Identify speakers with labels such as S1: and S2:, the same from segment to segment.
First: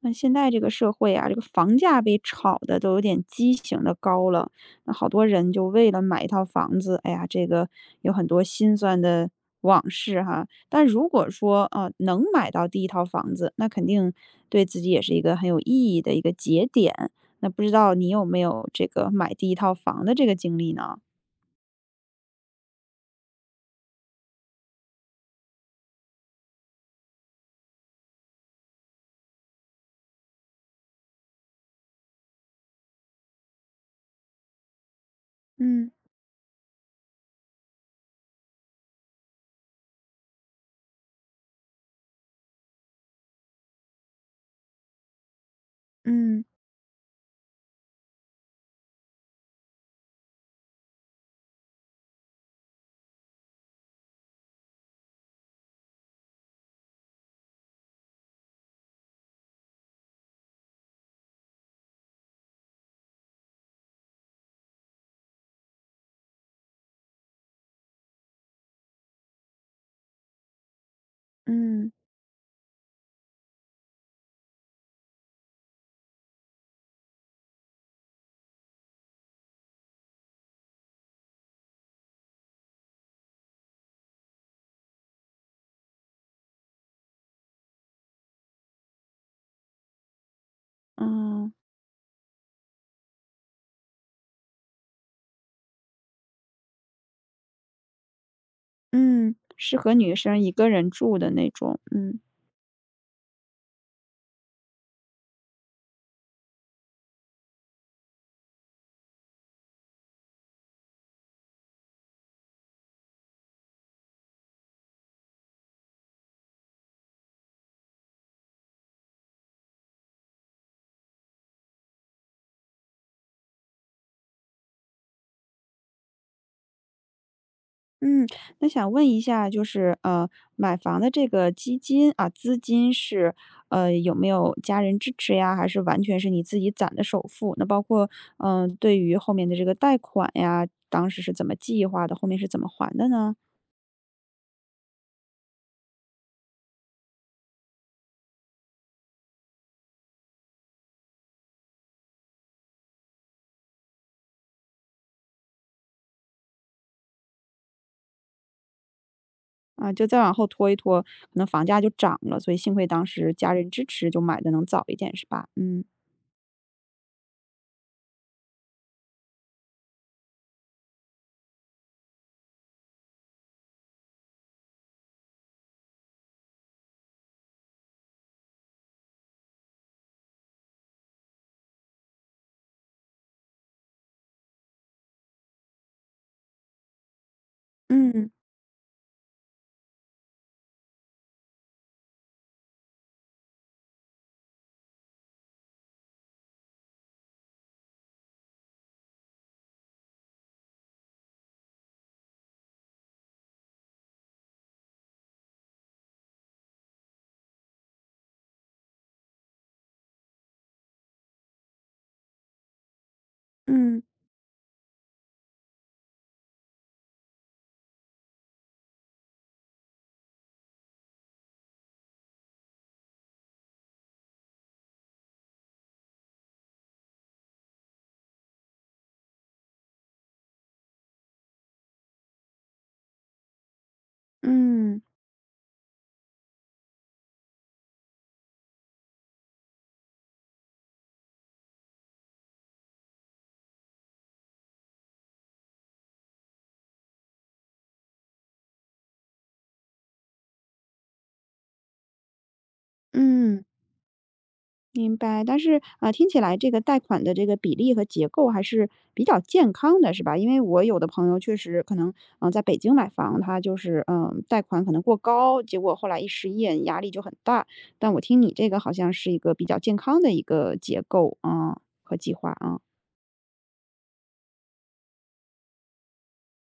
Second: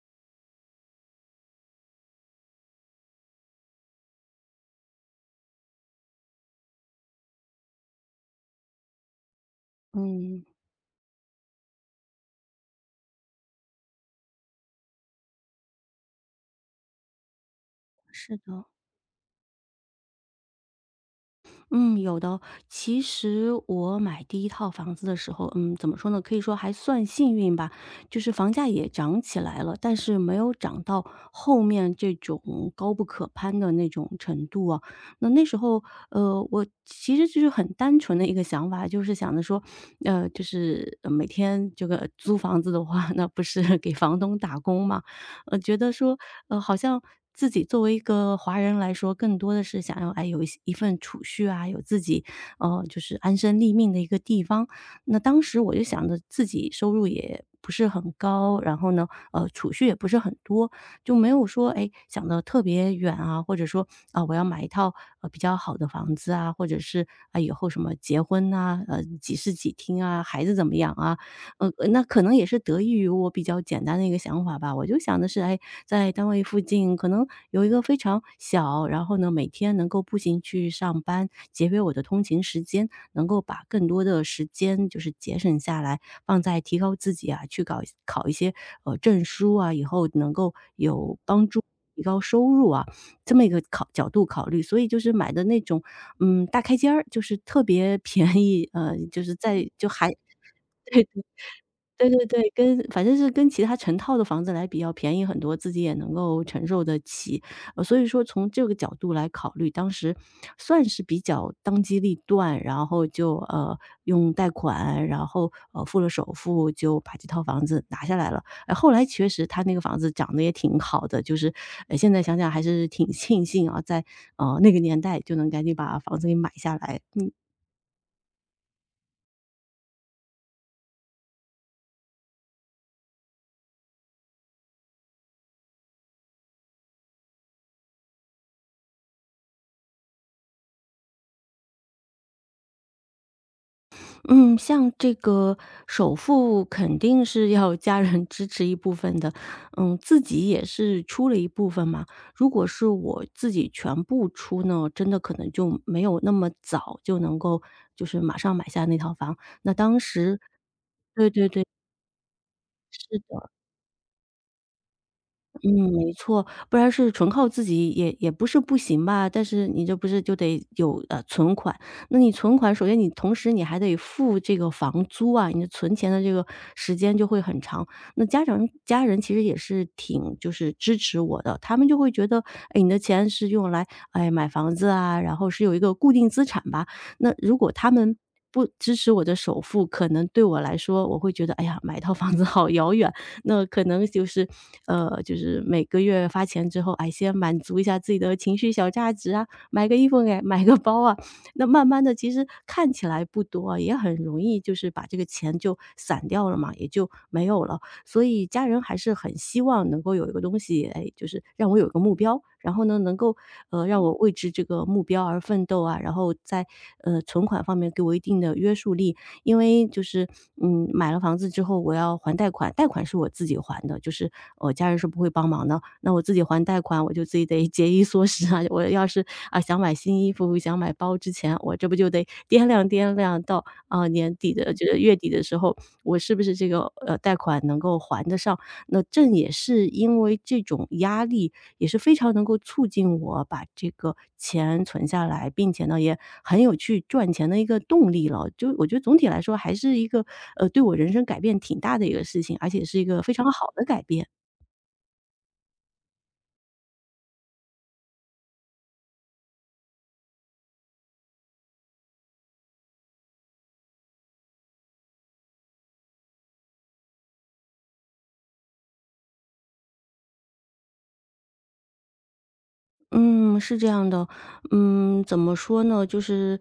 S1: 那现在这个社会啊，这个房价被炒的都有点畸形的高了，那好多人就为了买一套房子，哎呀，这个有很多心酸的往事
S2: 嗯，
S1: 哈。但如果说啊，能买到第一套房子，那肯定对自己也是一个很有意义的一个节点。那不知道你有
S2: 是
S1: 没
S2: 的，
S1: 有这个买第一套房的这个经历呢？
S2: 嗯，有的。其实我买第一套房子的时候，怎么说呢？可以说还算幸运吧，就是房价也涨起来了，但是没有涨到后面这种高不可攀的那种程度啊。那那时候，
S1: 嗯
S2: 我其实就是很单纯的一个想法，就是想着说，每天这个租房子的话，那不是 给房东打工嘛？觉得说，
S1: 嗯
S2: 好像自己作为一个华人来说，更多的是想要，哎，有一份储蓄啊，有自己，就是安身立命的一个地方。那当时我就想着自己收入也不是很高，然后呢，储蓄也不是很多，就没有说，哎，想的特别远啊，或者说啊、我要买一套比较好的房子啊，或者是啊、以后什么结婚啊，几室几厅啊，孩子怎么样啊，
S1: 嗯
S2: 那可能也是得益于我比较简单的一个想法吧，我就想的是，哎，在单位附近可能有一个非常小，然后呢，每天能够步行去上班，节约我的通勤时间，能够把更多的时间就是节省下来，放在提高自己啊，去搞考一些证书啊，以后能够有帮
S1: 嗯
S2: 助。提高收入啊，这么一个角度考虑，所以就是买的那种，嗯，大开间儿，就是特别 便宜，就是
S1: 嗯，
S2: 在
S1: 适
S2: 就
S1: 合
S2: 还
S1: 女生一个人住的那种，
S2: 对
S1: 嗯。
S2: 对对，跟反正是跟其他成套的房子来比要便宜很多，自己也能够承受得起。呃，所以说从这个角度来考虑，当时算是比较当机立断，然后就，用贷款，然后，付了首付，就把这套房子拿下来了。哎，后来确实他那个房子涨得也挺好的，就是，现在想想还是挺 庆幸啊，在，那个年代就能赶紧把房子给买下来。嗯。
S1: 嗯，那想问一下，就是买房的这个基金啊，资金是有没有家人支持呀？还是完全是你自己攒的首付？那包括对于后面的这个贷款呀，当时是怎么计划的？后面是怎么还的呢？
S2: 嗯，像这个首付肯定是要家人支持一部分的，嗯，自己也是出了一部分嘛。如果是我自己全部出呢，真的可能就没有那么早就能够，就是马上买下那套房。那
S1: 啊，
S2: 当
S1: 就再往
S2: 时
S1: 后拖一拖，可
S2: 对
S1: 能
S2: 对对，
S1: 房价就涨了，所以幸亏当
S2: 是
S1: 时
S2: 的。
S1: 家人支持，就买的能早一点，是吧？
S2: 嗯，没错，不然是纯靠自己也不是不行吧，但是你这不是就得有存款，那你存款首先你同时你还得付这个房租啊，你的存钱的这个时间就会很长。那家人其实也是挺就是支持我的，他们就会觉得，哎，你的钱是用来哎买房子啊，然后是有一个固定资产吧。那如果他
S1: 嗯
S2: 们
S1: 嗯
S2: 不支持我的首付，可能对我来说，我会觉得，哎呀，买一套房子好遥远，那可能就是，就是每个月发钱之后，哎，先满足一下自己的情绪小价值啊，买个衣服给买个包啊，那慢慢的，其实看起来不多啊，也很容易就是把这个钱就散掉了嘛，也就没有了。所以家人还是很希望能够有一个东西，哎，就是让我有一个目标，然后呢，能够，让
S1: 嗯
S2: 我为之这个目标而奋斗啊，然后在，存款方面给我一定的约束力。因为就是，嗯，买了房子之后我要还贷款，贷款是我自己还的，就是我家人是不会帮忙的。那我自己还贷款，我就自己得节衣缩食啊。我要是啊想买新衣服、想买包之前，我这不就得掂量掂量到啊年
S1: 嗯
S2: 底的这
S1: 嗯
S2: 个
S1: 嗯。
S2: 月底的时候，我是不是这个贷款能够还得上？那正也是因为这种压力，也是非常能够促进我把这个钱存下来，并且呢，也很有去赚钱的一个动力了。就我觉得总体来说还是一个，对我人生改变挺大的一个事情，而且是一个非常好的改变。
S1: 明白，但是听起来这个贷款的这个比例和结构还是比较健康的，是吧？因为我有的朋友确实可能，在北京买房，他就是贷款可能过高，结果后来一失业，压力就很大。但我听你这个好像是一个比较健康的一个结构啊、和计划啊。
S2: 嗯，是这样的，嗯，怎么说呢？就是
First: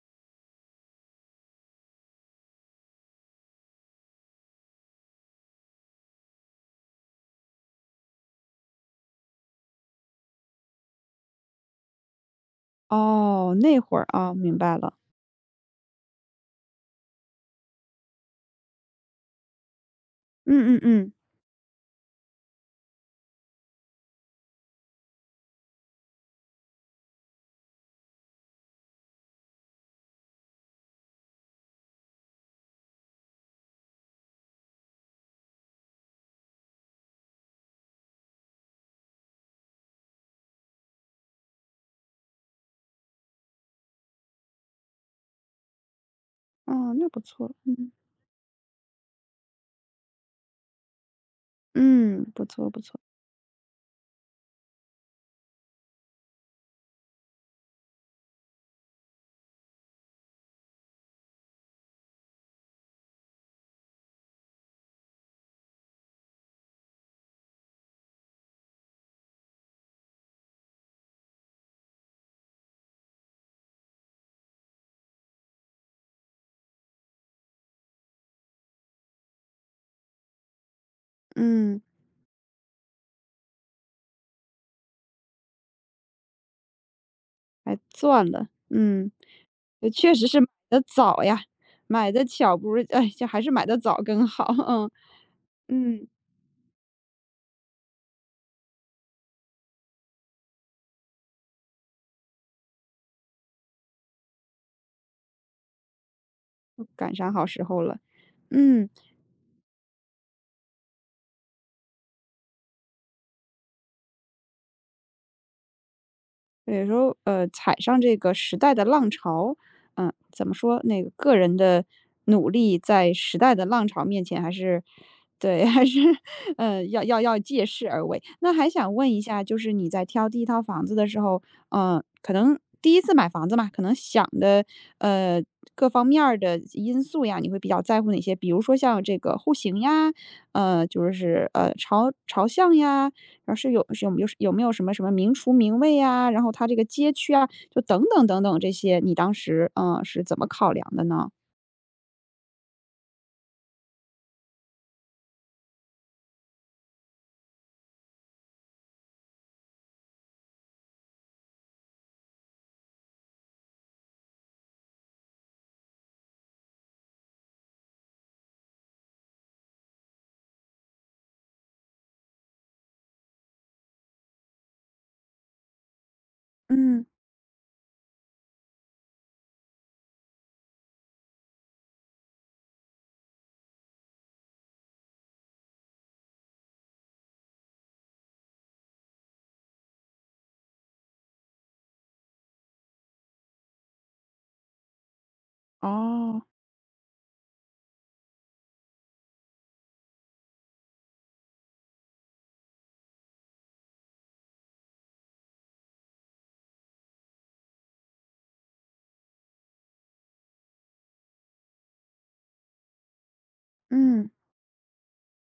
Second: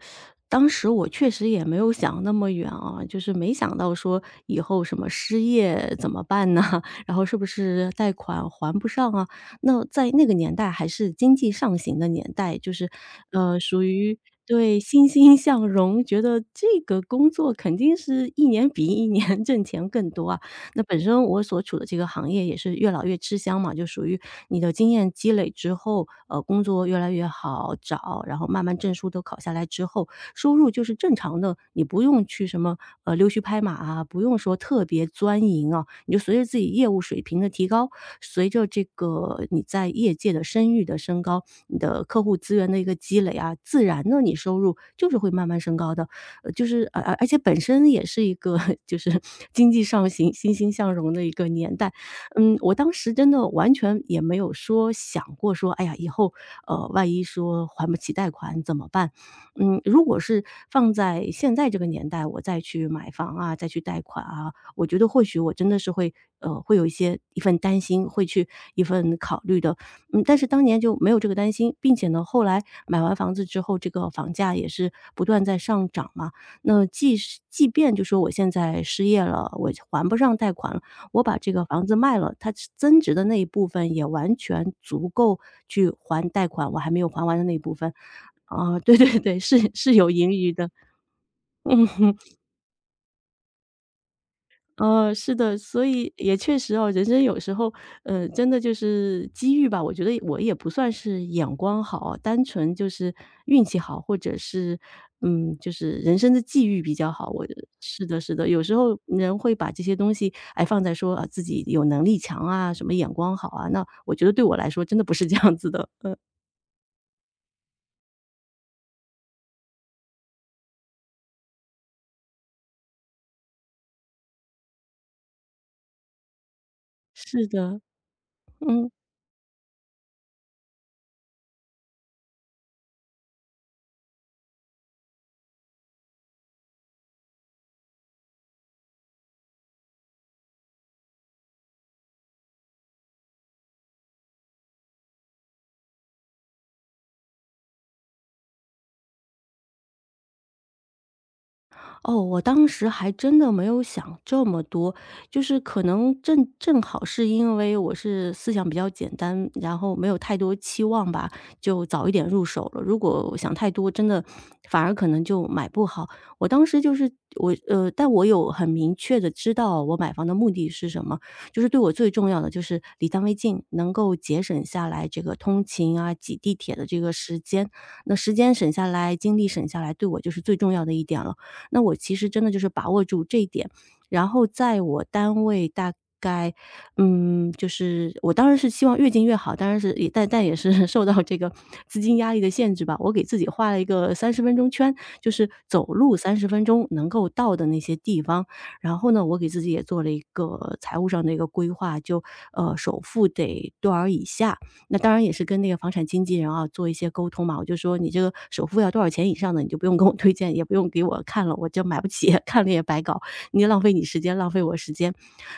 S2: 当时我确实也没有想那么远啊，就是没想到说以后什么失业怎么办呢？然后是不是贷款还不上啊？那在那个年代还是经济上行的年代，就是
S1: 哦，那
S2: 属
S1: 会儿
S2: 于
S1: 啊、明白
S2: 对
S1: 了。
S2: 欣欣向荣，觉得这个工作肯定是一年比一年 挣钱更多啊。
S1: 嗯嗯
S2: 那本
S1: 嗯，
S2: 身我所处的这个行业也是越老越吃香嘛，就属于你的经验积累之后，工作越来越好找，然后慢慢证书都考下来之后，收入就是正常的，你不用去什么溜须拍马啊，不用说特别钻营啊，你就随着自己业务水平的提高，随着这个你在业界的声誉的升高，你的客户资源的一个积累啊，自然呢你收入就是会慢慢升高的。呃，就是
S1: 哦，
S2: 而
S1: 那
S2: 而
S1: 不
S2: 而且
S1: 错，
S2: 本身
S1: 嗯
S2: 也是一个 就是经济上行欣欣向荣的一个年代。
S1: 嗯，不
S2: 嗯，
S1: 错
S2: 我
S1: 不
S2: 当
S1: 错，
S2: 时真的完全也没有说想过说，哎呀，以后万一说还不起贷款怎么办？嗯，如果是放在现在这个年代，我再去买房啊，再去贷款啊，我觉得或许我真的是会会有一份担心，会去一份考虑的。嗯，但是当年就没有这个担心，并且呢，后来买完房子之后，这个房价也是不断在上涨嘛。那即便就说我现在失业了，我还不上贷款了，我把这个
S1: 嗯。
S2: 房子卖了，它增值的那一部分也完全足够去还贷款，我还没有还完的那一部
S1: 还
S2: 分。
S1: 赚了，
S2: 啊，对
S1: 嗯。
S2: 对对，是是有
S1: 确实
S2: 盈
S1: 是买
S2: 余的，
S1: 的早呀，买
S2: 嗯。
S1: 的巧不如哎，就还是买的早更好，
S2: 是的，所
S1: 嗯，
S2: 以也确实哦，人生有时候，真的就是机遇吧。我觉得我也不算是眼光好，单纯就是运气好，或者是，嗯，就是人生的际遇
S1: 嗯，
S2: 比较
S1: 赶
S2: 好。
S1: 上
S2: 我
S1: 好时候了，
S2: 是的，是的，有时
S1: 嗯。
S2: 候人会把这些东西，哎，放在说啊自己有能力强啊，什么眼光好啊，那我觉得对我来说真的不是这样子的。嗯，
S1: 有时候，呃，踩上这个时代的浪潮，嗯，怎么说，那个个人的努力在时代的浪潮面前还是对，还是 呃，要
S2: 是
S1: 借
S2: 的，
S1: 势而为。那还
S2: 嗯。
S1: 想问一下，就是你在挑第一套房子的时候，嗯，可能第一次买房子嘛，可能想的，呃，各方面儿的因素呀，你会比较在乎哪些？比如说像这个户型呀，朝向呀，然后是有是有没有有没有什么名厨名卫呀，然后它这个街区啊，就等等等等这些，你当时，嗯是怎么考量的呢？
S2: 哦，我当时还真的没有想这么多，就是可能正好是因为我是思想比较简单，然后没有太多期望吧，就早一点入手了。如果我想太多，真的反而可能就买不好。我当时就是我有很明确的知道我买房的目的是什么，就是对我最重要的就是离单位近，能够节省下来这个通勤啊、挤地铁的这
S1: 嗯，
S2: 个时间。那时间省下来，精力省下来，对我就是最重要的一点了。那我其实真的就是把握住这一点，然后在我单位大概，嗯，就是我当然是希望越近越好，当然是也但但也是 受到这个资金压力的限制吧。我给自己画了一个三十分钟圈，就是走路三
S1: 哦，
S2: 十分钟能够到的那些地方。然后呢，我给自己也做了一个财务上的一个规划，就首付得多少以下，那当然也是跟那个房产经纪人啊做一些沟通嘛，我就说你这个首付要多少钱以上的，你就不用跟我推荐，也不用给我看了，我就买不起，看了也白搞，你浪费你时
S1: 嗯，
S2: 间，浪费我时间。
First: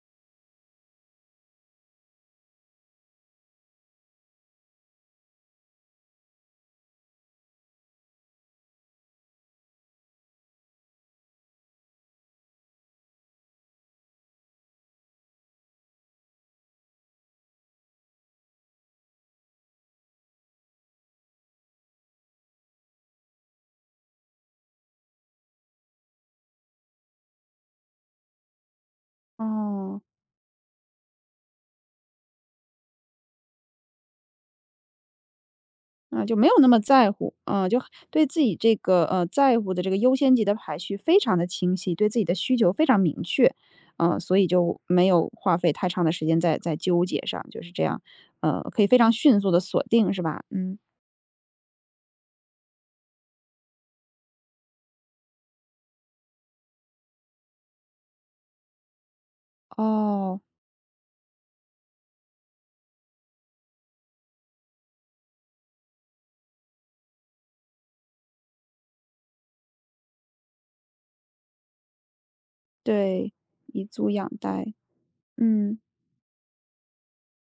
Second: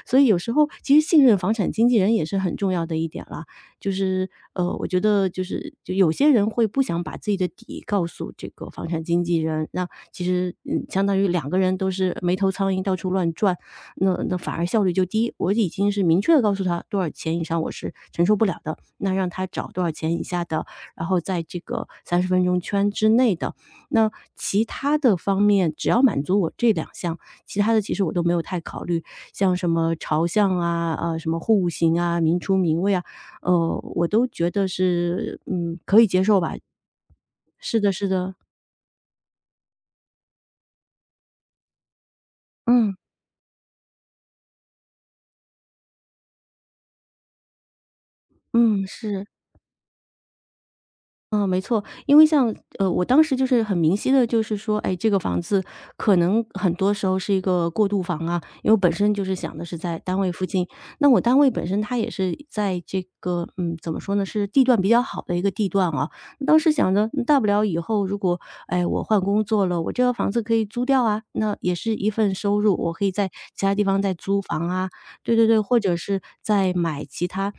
S2: 所以有时候其实信任房产经纪人也是很重要的一点了，就是我觉得就有些人会不想把自己的底告诉这个房产经纪人，那其实嗯，相当于两个人都是没头苍蝇到处乱转。那反而效率就低。我已经是明确的告诉他多少钱以上我是承受不了的，那让他找多少钱以下的，然后在这个三十分钟圈之内的。那其他的方面，只要满足我这两项，其他的其实我都没有太考虑，像什么
S1: 哦，
S2: 朝向啊，什么户型啊，明厨明卫啊，我都觉得是，嗯，可以接
S1: 那就
S2: 受
S1: 没有
S2: 吧。
S1: 那么在乎，嗯，
S2: 是
S1: 就
S2: 的是
S1: 对
S2: 的，
S1: 自己这个，呃，在乎的这个优先级的排序非常的清晰，对自己的需求非
S2: 嗯，
S1: 常明确，嗯，所以就没有花费太长的时间在纠结上，就是这样，呃，可
S2: 嗯。
S1: 以非常
S2: 是，
S1: 迅速的锁定是吧？嗯，
S2: 嗯，没错，因为像我当时就是很明晰的，就是说，哎，这个房子可能很多时候是一个过渡房啊，因为我本身就是想的是在单位
S1: 哦，
S2: 附近。那我单位本身它也是在这个，嗯，怎么说呢，是地段比较好的一个地段啊。当时想着，嗯大不了以后如果，哎，我换工作了，我这个房子可以租掉啊，那也是一份收入，我可以在
S1: 对，
S2: 其他地
S1: 以
S2: 方
S1: 租
S2: 再
S1: 养
S2: 租房
S1: 贷，
S2: 啊，对对对，或
S1: 嗯。
S2: 者是在买其他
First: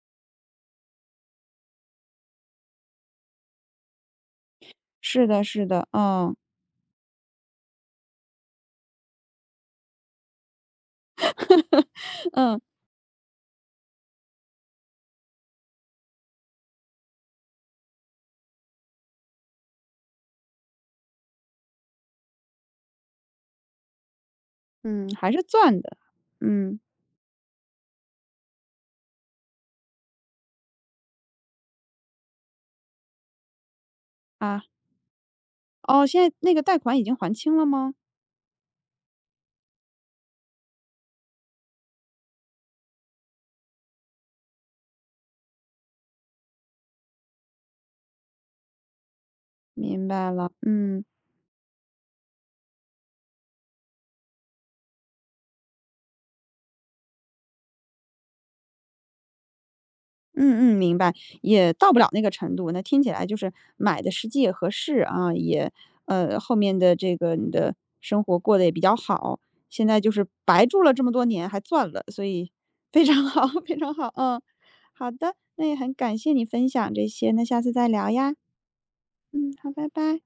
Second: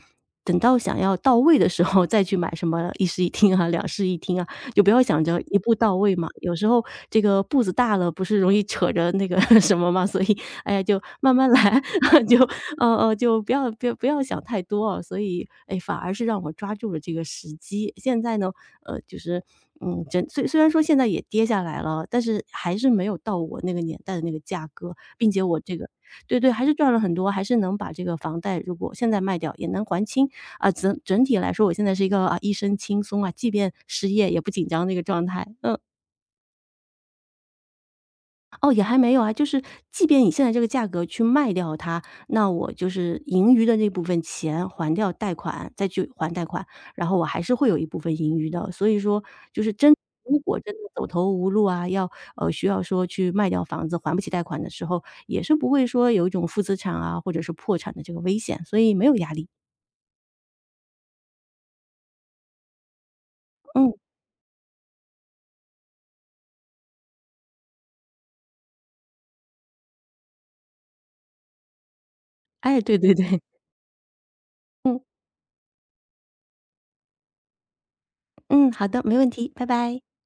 S2: 等到想要到位的时候再去买什么一室一厅啊、两室一厅啊，就不要想
S1: 是
S2: 着
S1: 的
S2: 一
S1: 是
S2: 步
S1: 的，
S2: 到位嘛。
S1: 嗯，
S2: 有时候这个步子大了，不是容易扯着那个 什么嘛，所以哎呀，就慢慢来，就
S1: 嗯，
S2: 不要不要不要想太多啊。所以哎，反而是让我抓住了这个时机。现在呢，呃，就是嗯，虽然说现在也跌下来了，但是还是没有到我那个年代的那个价格，
S1: 嗯，
S2: 并
S1: 还
S2: 且
S1: 是
S2: 我这
S1: 赚
S2: 个。
S1: 的。
S2: 对对，还是
S1: 嗯，
S2: 赚了很多，还是能把这个房贷如果现在卖掉也能还清。啊，整体来说，我现在是一个啊一身轻松啊，即便失业也不
S1: 啊，
S2: 紧张的一个状态。嗯。
S1: 哦，现在那个贷款已经还清了吗？
S2: 哦，也还没有啊，就是即便以现在这个价格去卖掉它，那我就是盈余的那部分钱还掉贷款，再去还贷款，然后我还是会有一部分盈余的。所以说就是真
S1: 明白
S2: 如
S1: 了，
S2: 果真的
S1: 嗯，
S2: 走投无路啊，要需要说去卖掉房子还不起贷款的时候，也是不会说有一种负资产啊，或者是破产的这个危险，所以没有压力。
S1: 嗯嗯，明白，也到不了那个程度，那听起来就是
S2: 嗯，
S1: 买的实际也合适啊，也后面的这个你的生活过得也比较好，现在就是白住了这么多年还赚了，所以
S2: 哎，对
S1: 非
S2: 对
S1: 常
S2: 对，
S1: 好，非常好，嗯。
S2: 嗯
S1: 好的，那也很感谢你分享这些，那下次再聊呀。
S2: 嗯，好的，没问题，
S1: 嗯，
S2: 拜
S1: 好，拜
S2: 拜。
S1: 拜。